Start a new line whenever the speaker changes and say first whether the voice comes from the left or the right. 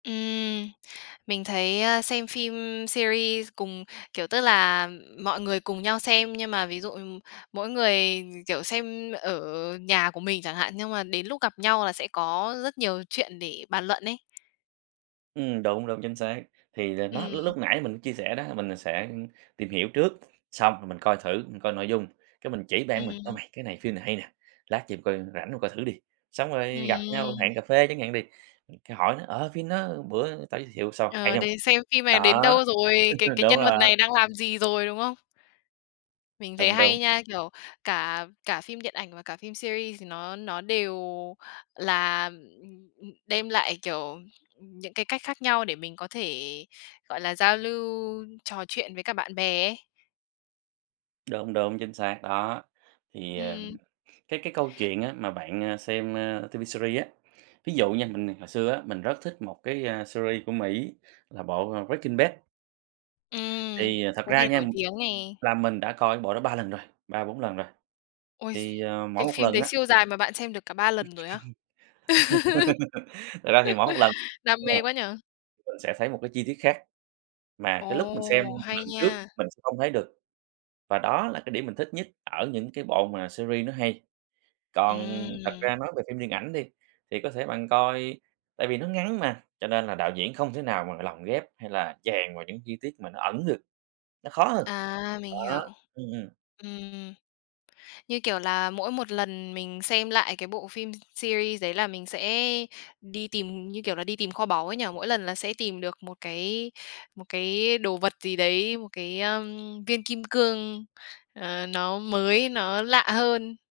left: Ừm, mình thấy, ơ, xem phim series cùng, kiểu, tức là, mọi người cùng nhau xem, nhưng mà ví dụ, ừm, mỗi người, kiểu, xem ở nhà của mình chẳng hạn, nhưng mà đến lúc gặp nhau là sẽ có rất nhiều chuyện để bàn luận ấy.
right: Ừm, đúng, đúng, chính xác. Thì là nó
left: Ừm.
right: l lúc nãy mình có chia sẻ đó, mình sẽ, ừm, tìm hiểu trước, xong rồi mình coi thử, mình coi nội dung, cái mình chỉ bạn mình "Ơ
left: Ừm.
right: mày, cái này phim này hay nè, lát về mày coi rảnh hông, coi thử đi". Xong rồi gặp nhau
left: Ừm.
right: hẹn cà phê chẳng hạn đi, ừm, cái hỏi nó "Ờ, phim nó bữa tao giới thiệu sao, hay
left: Ờ,
right: hông?".
left: đấy, xem phim này
right: Đó.
left: đến đâu rồi, cái cái
right: Đúng
left: nhân vật
right: rồi!
left: này đang làm gì rồi, đúng không? Mình thấy
right: Đúng, đúng!
left: hay nha. Kiểu, cả cả phim điện ảnh và cả phim series thì nó nó đều là, ừm, ừm, đem lại, kiểu, những cái cách khác nhau để mình có thể, gọi là, giao lưu trò chuyện với cả bạn bè ấy.
right: Đúng, đúng, chính xác! Đó, thì, à,
left: Ừm.
right: cái cái câu chuyện á mà bạn, ơ, xem, ơ, TV series á, ví dụ nha, mình hồi xưa á, mình rất thích một cái, ơ, series của Mỹ là bộ, ờ, Breaking Bad.
left: Ừm,
right: Thì, ờ, thật
left: có
right: ra
left: vẻ
right: nha,
left: nổi tiếng nè.
right: là mình đã coi cái bộ đó 3 lần rồi, 3-4 lần rồi.
left: Ôi,
right: Thì, ờ, mỗi
left: cái
right: một
left: phim
right: lần
left: đấy
right: á
left: siêu dài mà bạn xem được cả 3 lần rồi á?
right: Thật ra thì mỗi một lần
left: Đam mê quá nhỉ.
right: [unintelligible] mình sẽ thấy một cái chi tiết khác, mà cái lúc mình xem
left: Ồ, hay
right: lần trước
left: nha.
right: mình sẽ không thấy được. Và đó là cái điểm mình thích nhất ở những cái bộ mà series nó hay. Còn thật
left: Ừm.
right: ra nói về phim điện ảnh đi, thì có thể bạn coi tại vì nó ngắn mà, cho nên là đạo diễn không thể nào mà lồng ghép, hay là chèn vào những chi tiết mà nó ẩn được, nó khó hơn.
left: À, mình
right: Đó,
left: hiểu.
right: ừm, ừm.
left: Ừm, như kiểu là, mỗi một lần mình xem lại cái bộ phim series đấy là mình sẽ đi tìm, như kiểu là, đi tìm kho báu ấy nhỉ, mỗi lần là sẽ tìm được một cái, một cái đồ vật gì đấy, một cái, ơm, viên kim cương, ờ, nó mới, nó lạ hơn.